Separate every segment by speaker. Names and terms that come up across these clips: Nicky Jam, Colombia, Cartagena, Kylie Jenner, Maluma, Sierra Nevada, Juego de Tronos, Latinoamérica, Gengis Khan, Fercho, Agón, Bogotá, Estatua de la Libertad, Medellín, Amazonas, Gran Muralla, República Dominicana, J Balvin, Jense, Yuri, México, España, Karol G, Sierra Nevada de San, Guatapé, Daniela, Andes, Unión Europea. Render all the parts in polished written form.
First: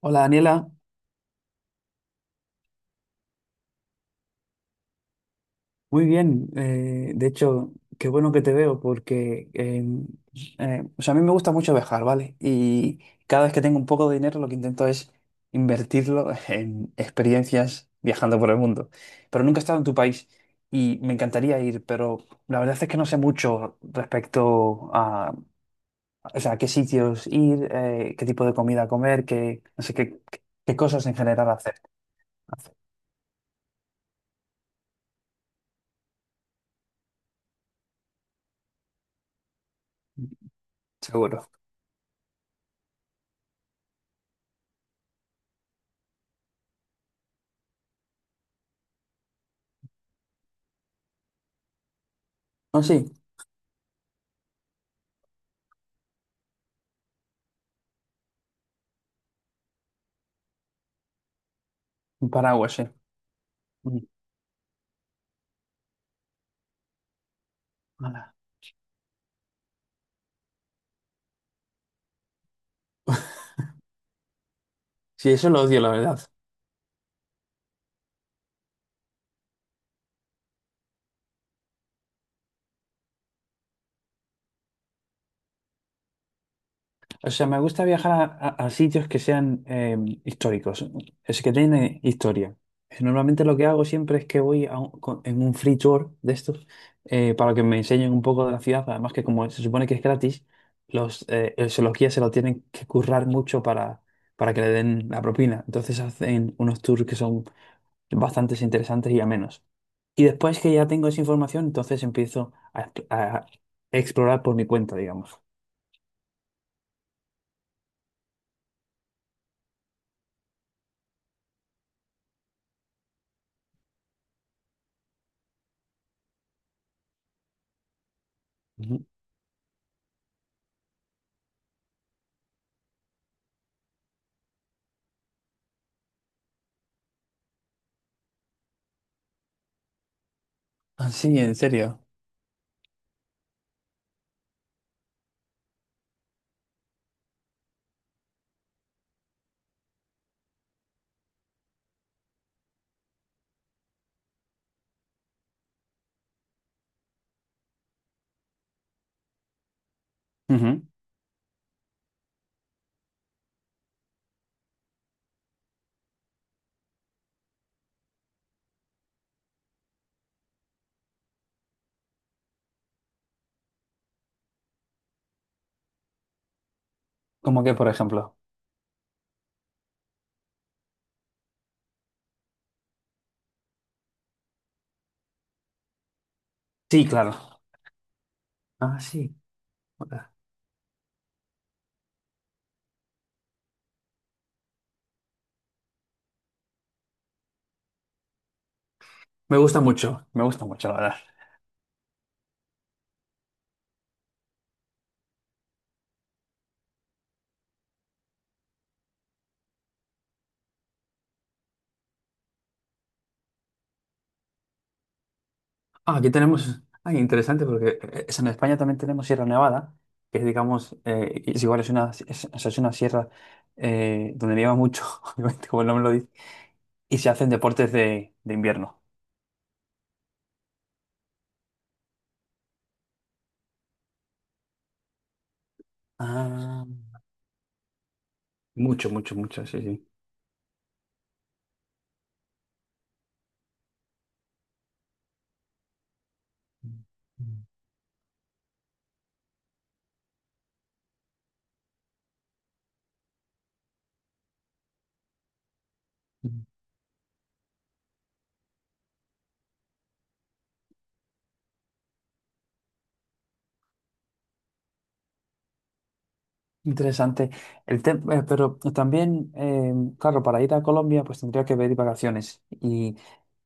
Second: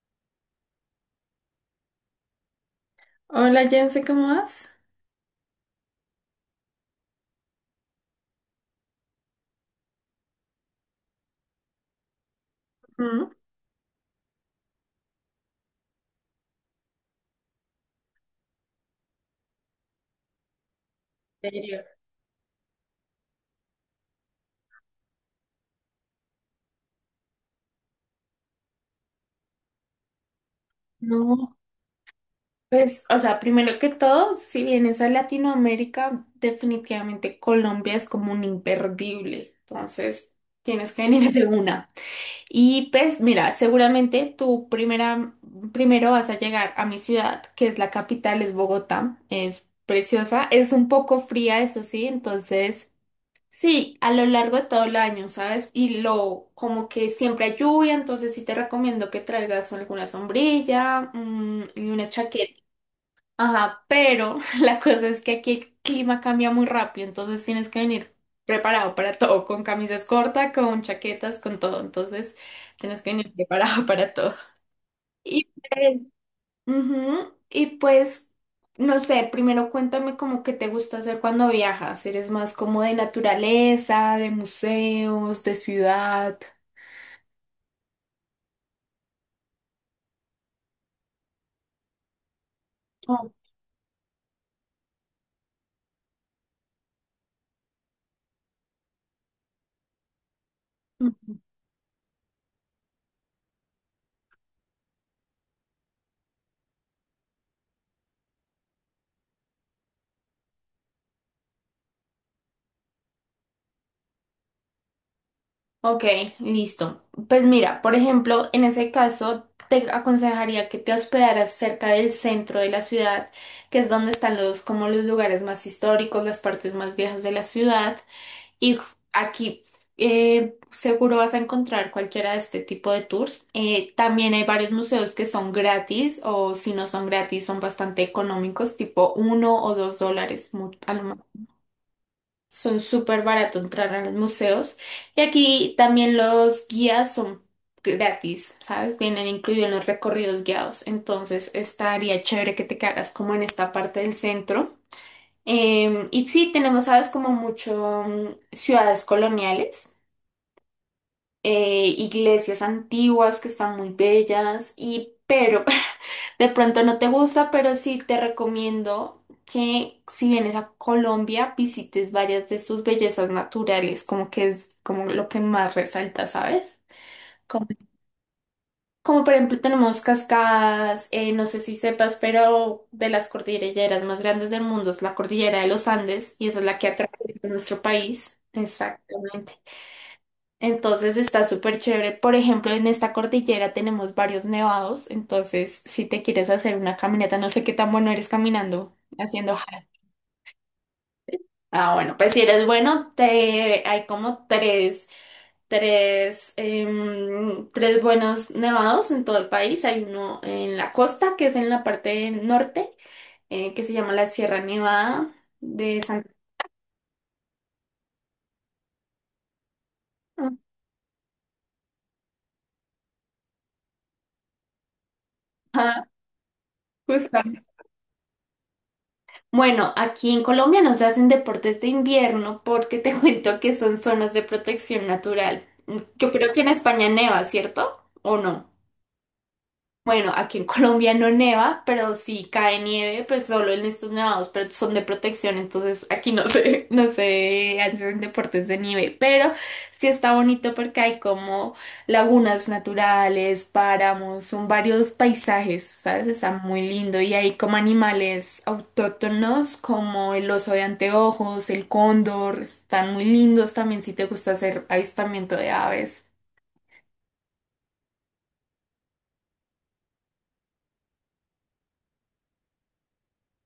Speaker 1: Hola Daniela,
Speaker 2: Hola Jense, ¿cómo vas?
Speaker 1: muy bien. De hecho, qué bueno que te veo porque o sea, a mí me gusta mucho viajar, ¿vale? Y
Speaker 2: Ujú.
Speaker 1: cada vez que tengo un poco de dinero lo que intento es invertirlo en experiencias viajando por el mundo. Pero nunca he estado en tu país y me
Speaker 2: ¿En
Speaker 1: encantaría
Speaker 2: serio?
Speaker 1: ir, pero la verdad es que no sé mucho o sea, a qué sitios ir, qué tipo de comida comer, qué, no sé, qué, qué cosas en general
Speaker 2: No,
Speaker 1: hacer. Hacer.
Speaker 2: pues, o sea, primero que todo, si vienes a Latinoamérica, definitivamente Colombia es como un imperdible. Entonces, tienes que venir de
Speaker 1: Seguro.
Speaker 2: una. Y pues, mira, seguramente primero vas a llegar a mi ciudad, que es la capital, es Bogotá. Es preciosa, es un poco fría, eso sí.
Speaker 1: No,
Speaker 2: entonces.
Speaker 1: sí,
Speaker 2: Sí, a lo largo de todo el año, ¿sabes? Y como que siempre hay lluvia, entonces sí te recomiendo que traigas alguna sombrilla y una
Speaker 1: un
Speaker 2: chaqueta.
Speaker 1: paraguas, sí.
Speaker 2: Ajá, pero la cosa es que aquí el clima cambia muy rápido, entonces tienes que venir
Speaker 1: Ala.
Speaker 2: preparado para todo, con camisas cortas, con chaquetas, con todo, entonces tienes que venir preparado para todo.
Speaker 1: Sí,
Speaker 2: Y
Speaker 1: eso lo odio, la
Speaker 2: pues,
Speaker 1: verdad.
Speaker 2: ujú, y pues, no sé, primero cuéntame como que te gusta hacer cuando viajas. ¿Eres más como de naturaleza, de museos, de ciudad?
Speaker 1: O sea, me gusta viajar a, a sitios que sean históricos, es que tienen historia.
Speaker 2: Oh.
Speaker 1: Normalmente lo que hago siempre es que voy a en un free tour de estos para que me enseñen un poco de la ciudad. Además que como se supone que es gratis,
Speaker 2: Mm.
Speaker 1: se los guías se lo tienen que currar mucho para que le den la propina. Entonces hacen unos tours que son bastante interesantes y amenos. Y después que ya tengo esa información, entonces empiezo a explorar por mi cuenta, digamos.
Speaker 2: Ok, listo. Pues mira, por ejemplo, en ese caso te aconsejaría que te hospedaras cerca del centro de la ciudad, que es donde están los como los lugares más históricos, las partes más viejas de la ciudad. Y
Speaker 1: Ujú.
Speaker 2: aquí seguro vas a encontrar cualquiera de este tipo de tours. También hay varios museos que son gratis o si no son gratis son bastante económicos, tipo 1 o 2 dólares.
Speaker 1: Ah, sí, ¿en serio?
Speaker 2: Son súper barato entrar a los museos. Y aquí también los guías son gratis, ¿sabes? Vienen incluidos en los recorridos guiados. Entonces estaría chévere que te quedaras como en esta parte del centro. Y sí, tenemos, sabes, como mucho ciudades coloniales.
Speaker 1: Ujú.
Speaker 2: Iglesias antiguas que están muy bellas, y pero de pronto no te gusta, pero sí te recomiendo que si vienes a Colombia visites varias de sus bellezas naturales, como que es como lo que más resalta, ¿sabes?
Speaker 1: Como
Speaker 2: Como,
Speaker 1: que, por ejemplo.
Speaker 2: como por ejemplo tenemos cascadas. Eh, no sé si sepas, pero de las cordilleras más grandes del mundo es la cordillera de los Andes, y esa es la que
Speaker 1: Sí, claro.
Speaker 2: atraviesa nuestro país.
Speaker 1: Ah, sí.
Speaker 2: Exactamente.
Speaker 1: Hola.
Speaker 2: Entonces está súper chévere. Por ejemplo, en esta cordillera tenemos varios nevados. Entonces, si te quieres hacer una caminata, no sé qué tan bueno eres caminando, haciendo hike.
Speaker 1: Me gusta mucho, la verdad.
Speaker 2: Ah, bueno, pues si eres bueno, te... hay como tres buenos nevados en todo el país. Hay uno en la costa, que es en la parte norte, que se llama la Sierra Nevada de
Speaker 1: Ah,
Speaker 2: San...
Speaker 1: aquí tenemos, ah, interesante porque es, en España también tenemos Sierra Nevada, que es, digamos, es igual, es una, es, o sea, es una sierra donde nieva mucho, obviamente, como el nombre
Speaker 2: Ajá,
Speaker 1: lo dice, y se
Speaker 2: justo.
Speaker 1: hacen deportes de invierno.
Speaker 2: Bueno, aquí en Colombia no se hacen deportes de invierno porque te cuento que son zonas de protección natural. Yo creo que en
Speaker 1: Ah,
Speaker 2: España neva, ¿cierto? ¿O no?
Speaker 1: mucho, mucho, mucho, sí,
Speaker 2: Bueno, aquí en Colombia no neva, pero si cae nieve, pues solo en estos nevados, pero son de protección, entonces aquí no se no se hacen deportes de nieve, pero sí está bonito porque hay como lagunas naturales, páramos, son varios paisajes, ¿sabes? Está
Speaker 1: sí.
Speaker 2: muy lindo y hay como animales autóctonos como el oso de anteojos, el cóndor, están muy lindos también si te gusta hacer avistamiento de aves.
Speaker 1: Interesante. Pero también, claro, para ir a Colombia, pues tendría que pedir vacaciones. Y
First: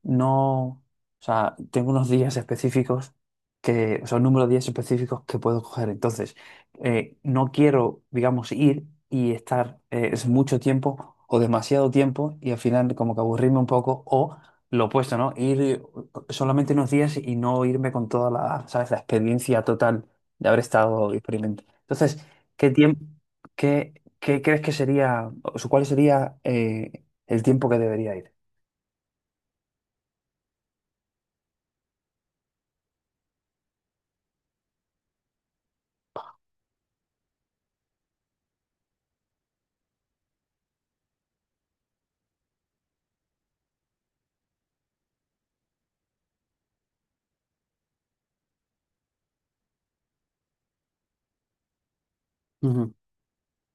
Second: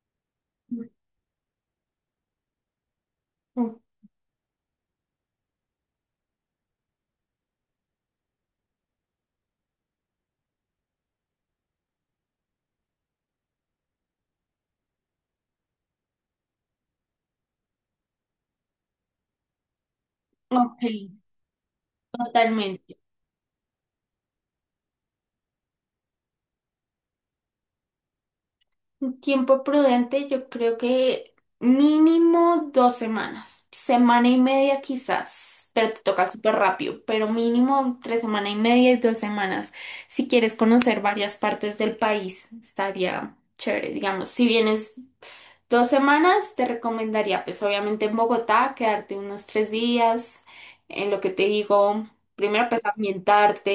Speaker 1: no, o
Speaker 2: Mm.
Speaker 1: sea, tengo unos días específicos
Speaker 2: Ok.
Speaker 1: que, o sea, un número de días específicos que puedo coger. Entonces, no quiero, digamos, ir y estar es mucho tiempo o demasiado tiempo y al final como que aburrirme un poco o lo opuesto, ¿no? Ir solamente unos días y no irme con toda la, ¿sabes? La experiencia total de haber
Speaker 2: Ok,
Speaker 1: estado experimentando. Entonces, ¿qué
Speaker 2: totalmente.
Speaker 1: tiempo, qué, qué crees que sería, o sea, cuál sería el tiempo que debería ir?
Speaker 2: Tiempo prudente, yo creo que mínimo 2 semanas, semana y media quizás, pero te toca súper rápido, pero mínimo entre semana y media y 2 semanas. Si quieres conocer varias partes del país, estaría chévere. Digamos, si vienes 2 semanas, te recomendaría, pues obviamente en Bogotá, quedarte unos 3 días, en lo que te digo. Primero, pues
Speaker 1: Ujú.
Speaker 2: ambientarte.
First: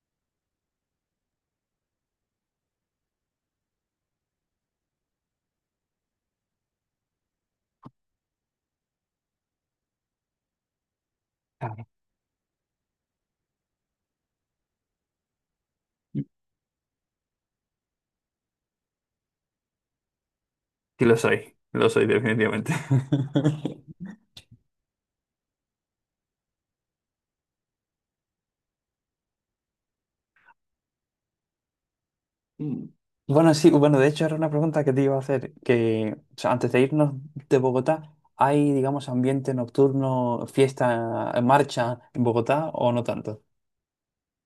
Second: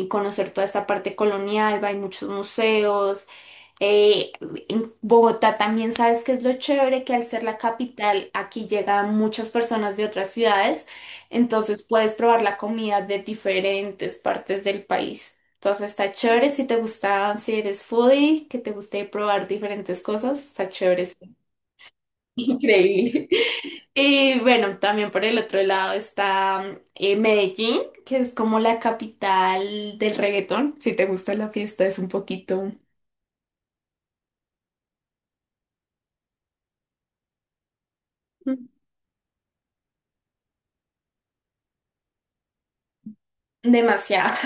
Speaker 2: Eh, conocer toda esta parte colonial, hay muchos museos. eh, en Bogotá también sabes que es lo chévere que al ser la capital aquí llegan muchas personas de otras ciudades, entonces
Speaker 1: Claro.
Speaker 2: puedes probar la comida de diferentes partes del país. Entonces está chévere si te gusta, si eres foodie, que te guste probar diferentes cosas, está chévere,
Speaker 1: Y
Speaker 2: es
Speaker 1: lo soy definitivamente.
Speaker 2: increíble. Y bueno, también por el otro lado está Medellín, que es como la capital del reggaetón. Si te gusta la fiesta, es un poquito
Speaker 1: Mm. Bueno, sí, bueno, de hecho era una pregunta que te iba a hacer, que o sea, antes de irnos de Bogotá,
Speaker 2: mm,
Speaker 1: ¿hay, digamos, ambiente nocturno, fiesta, marcha en Bogotá o no tanto?
Speaker 2: demasiado.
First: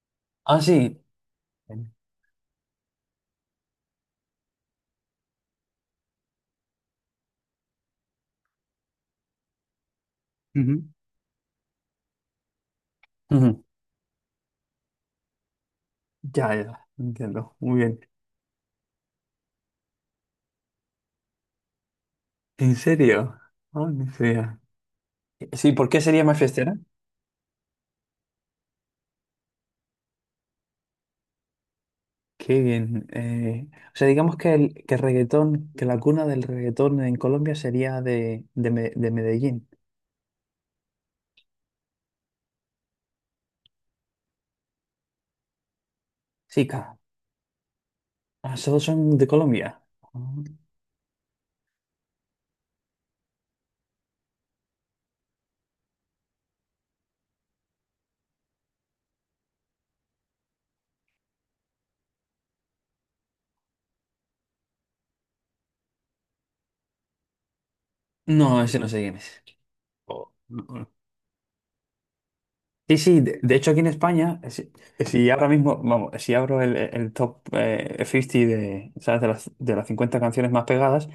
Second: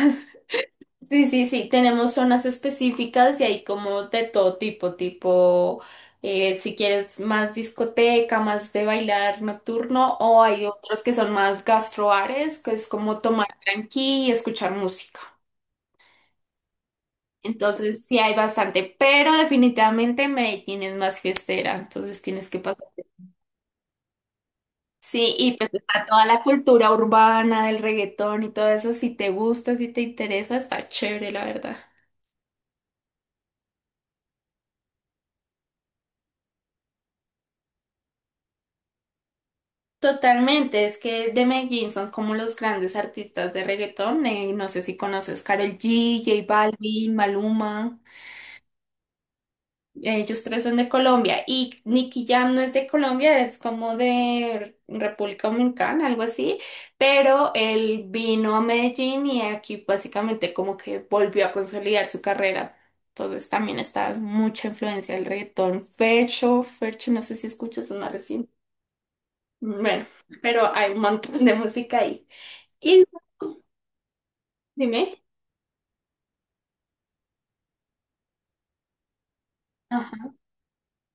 Speaker 1: Ah, sí.
Speaker 2: Sí, sí, sí, tenemos zonas específicas y hay como de todo tipo, tipo, si quieres más discoteca, más de bailar nocturno, o hay
Speaker 1: Ujú.
Speaker 2: otros que son más gastroares, que es como tomar
Speaker 1: Ujú.
Speaker 2: tranqui y escuchar música.
Speaker 1: Ya, ya, entiendo. Muy bien.
Speaker 2: Entonces sí hay bastante, pero definitivamente Medellín es más fiestera, entonces tienes que
Speaker 1: ¿En
Speaker 2: pasar.
Speaker 1: serio? Ay, mi tía.
Speaker 2: Sí, y pues
Speaker 1: Sí, ¿por qué
Speaker 2: está toda
Speaker 1: sería más
Speaker 2: la
Speaker 1: fiestera?
Speaker 2: cultura urbana del reggaetón y todo eso, si te gusta, si te interesa, está chévere, la verdad.
Speaker 1: Qué bien. O sea, digamos que el reggaetón, que la cuna del reggaetón en Colombia sería de, de Medellín.
Speaker 2: Totalmente, es que de Medellín son como los grandes artistas de reggaetón. No sé si conoces Karol G, J
Speaker 1: Sí, claro.
Speaker 2: Balvin, Maluma.
Speaker 1: Ah, todos son de Colombia. Ah.
Speaker 2: Ellos tres son de Colombia y Nicky Jam no es de Colombia, es como de República Dominicana, algo así. Pero él vino a Medellín y aquí básicamente como que volvió a consolidar su carrera. Entonces también está mucha influencia del reggaetón. Fercho, Fercho, no sé si escuchas, es más reciente.
Speaker 1: No, ese no sé quién es.
Speaker 2: Bueno,
Speaker 1: Oh, no,
Speaker 2: pero hay
Speaker 1: no.
Speaker 2: un montón de música ahí.
Speaker 1: Sí,
Speaker 2: Y
Speaker 1: sí, de hecho aquí en España, si,
Speaker 2: dime.
Speaker 1: si ahora mismo, vamos, si abro el top 50 de, ¿sabes? De las cincuenta
Speaker 2: Ajá.
Speaker 1: canciones más pegadas,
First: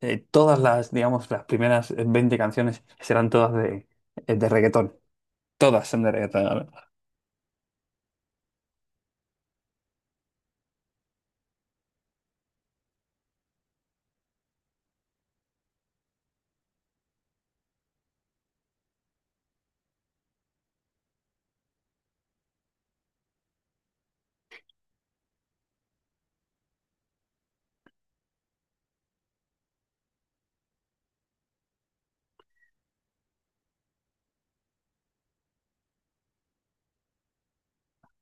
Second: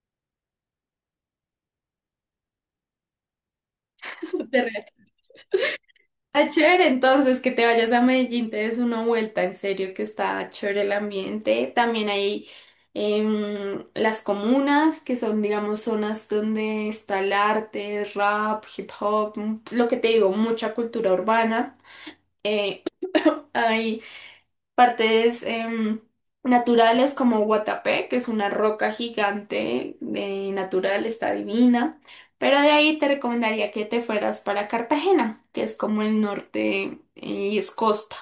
Speaker 1: todas las, digamos, las primeras 20 canciones serán todas de
Speaker 2: de re-
Speaker 1: reggaetón. Todas son de
Speaker 2: Está
Speaker 1: reggaetón.
Speaker 2: chévere entonces que te vayas a Medellín, te des una vuelta, en serio que está chévere el ambiente. También hay las comunas, que son, digamos, zonas donde está el arte, rap, hip hop, lo que te digo, mucha cultura urbana. Eh, hay partes naturales como Guatapé, que es una roca gigante de natural, está divina. Pero de ahí te recomendaría que te fueras para Cartagena, que es como el norte, y es costa.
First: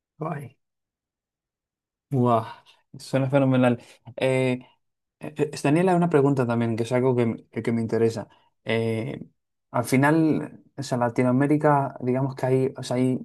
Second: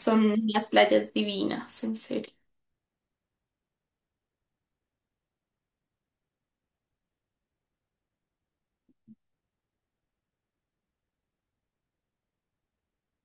Speaker 2: Son
Speaker 1: Guay.
Speaker 2: unas playas divinas, en serio.
Speaker 1: Guau, suena fenomenal. Eh, Daniela, una pregunta también, que es algo que, que me interesa. Eh, Al final, o sea, Latinoamérica, digamos que hay, o sea, hay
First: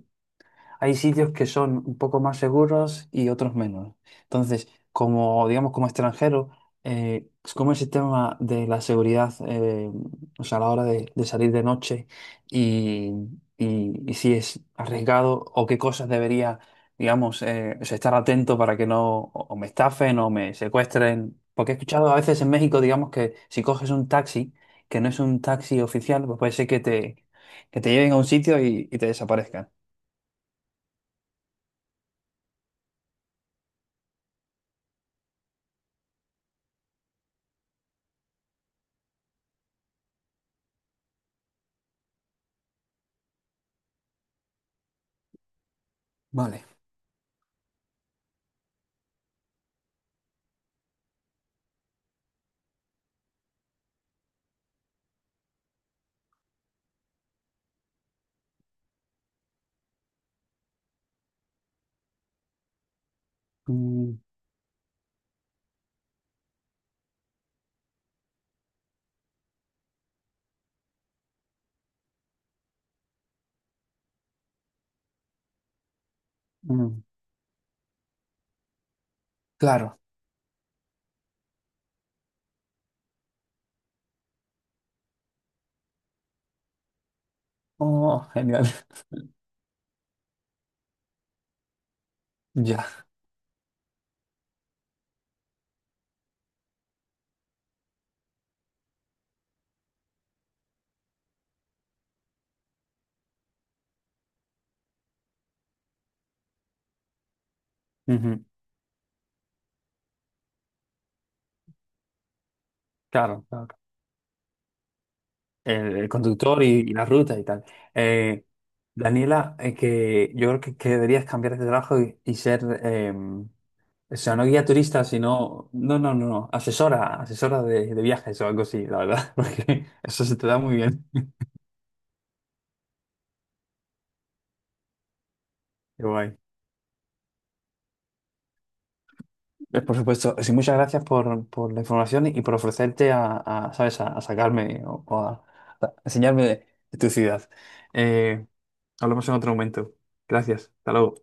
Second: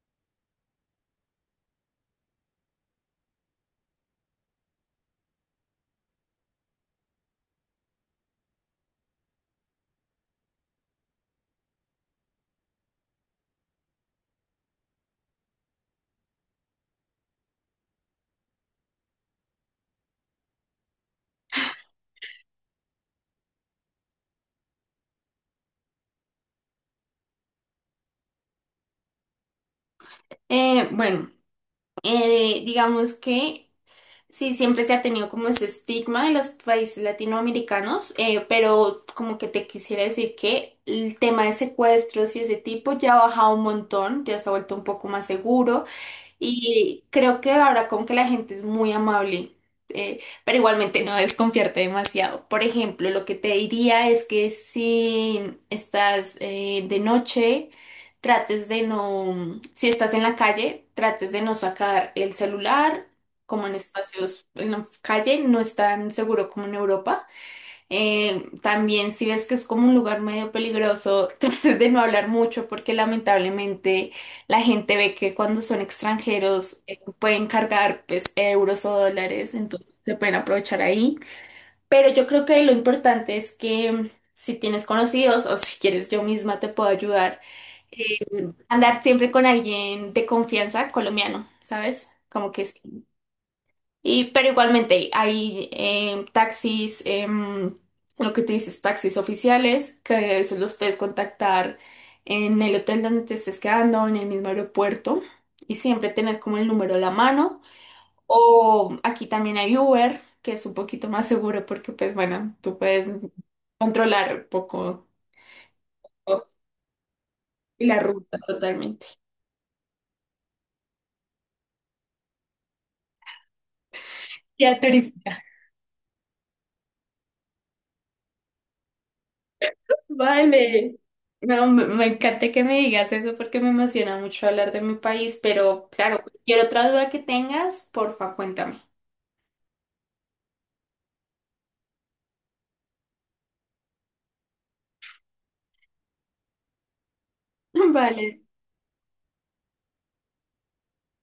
Speaker 1: hay sitios que son un poco más seguros y otros menos. Entonces, como, digamos, como extranjero, eh, ¿cómo el sistema de la seguridad, o sea, a la hora de salir de noche y, y si es arriesgado o qué cosas debería, digamos, o sea, estar atento para que no o me estafen o me secuestren? Porque he escuchado a veces en México, digamos, que si coges un taxi, que no es un taxi oficial, pues puede ser que te lleven a un sitio y te desaparezcan.
Speaker 2: Bueno, digamos que sí, siempre se ha tenido como ese estigma en los países latinoamericanos, pero como que te quisiera decir que el tema de secuestros y ese tipo ya ha bajado un montón, ya se ha vuelto un poco más seguro.
Speaker 1: Vale.
Speaker 2: Y creo que ahora como que la gente es muy amable, pero igualmente no desconfiarte demasiado. Por ejemplo, lo que te diría es que si estás de noche, trates de no, si estás en la calle, trates de no sacar el celular, como en
Speaker 1: Mm,
Speaker 2: espacios en la calle, no es tan seguro como en Europa. También si ves que es como un lugar medio peligroso, trates de no hablar mucho porque lamentablemente la gente ve que cuando son extranjeros
Speaker 1: mm,
Speaker 2: pueden cargar pues euros o dólares, entonces
Speaker 1: claro.
Speaker 2: se pueden aprovechar ahí. Pero yo creo que lo importante es que si tienes conocidos o si quieres yo misma te puedo ayudar,
Speaker 1: Oh, genial.
Speaker 2: andar siempre con alguien de confianza colombiano, ¿sabes? Como que sí.
Speaker 1: Ya.
Speaker 2: Y, pero igualmente hay taxis, lo que tú dices, taxis oficiales, que a veces los puedes contactar en el hotel donde te estés quedando, en el mismo aeropuerto, y siempre tener como el número a la mano.
Speaker 1: Ujú,
Speaker 2: O aquí también hay Uber, que es un poquito más seguro porque, pues bueno, tú puedes
Speaker 1: claro, claro.
Speaker 2: controlar un poco
Speaker 1: El
Speaker 2: todo
Speaker 1: conductor y la ruta y tal.
Speaker 2: y la ruta
Speaker 1: Eh,
Speaker 2: totalmente.
Speaker 1: Daniela, que yo creo que deberías cambiar de trabajo y ser, o sea, no guía
Speaker 2: Ya.
Speaker 1: turista, sino, no, no, no, no, asesora, asesora de viajes o algo así, la verdad, porque eso se te da muy
Speaker 2: Vale.
Speaker 1: bien.
Speaker 2: No, me encanta que me digas eso porque me emociona mucho hablar de mi país, pero
Speaker 1: Qué
Speaker 2: claro,
Speaker 1: guay.
Speaker 2: cualquier otra duda que tengas, porfa, cuéntame.
Speaker 1: Por supuesto, sí, muchas gracias por la información y por ofrecerte a, ¿sabes? A sacarme o a enseñarme de tu ciudad.
Speaker 2: Vale.
Speaker 1: Eh, hablamos en otro momento. Gracias, hasta luego.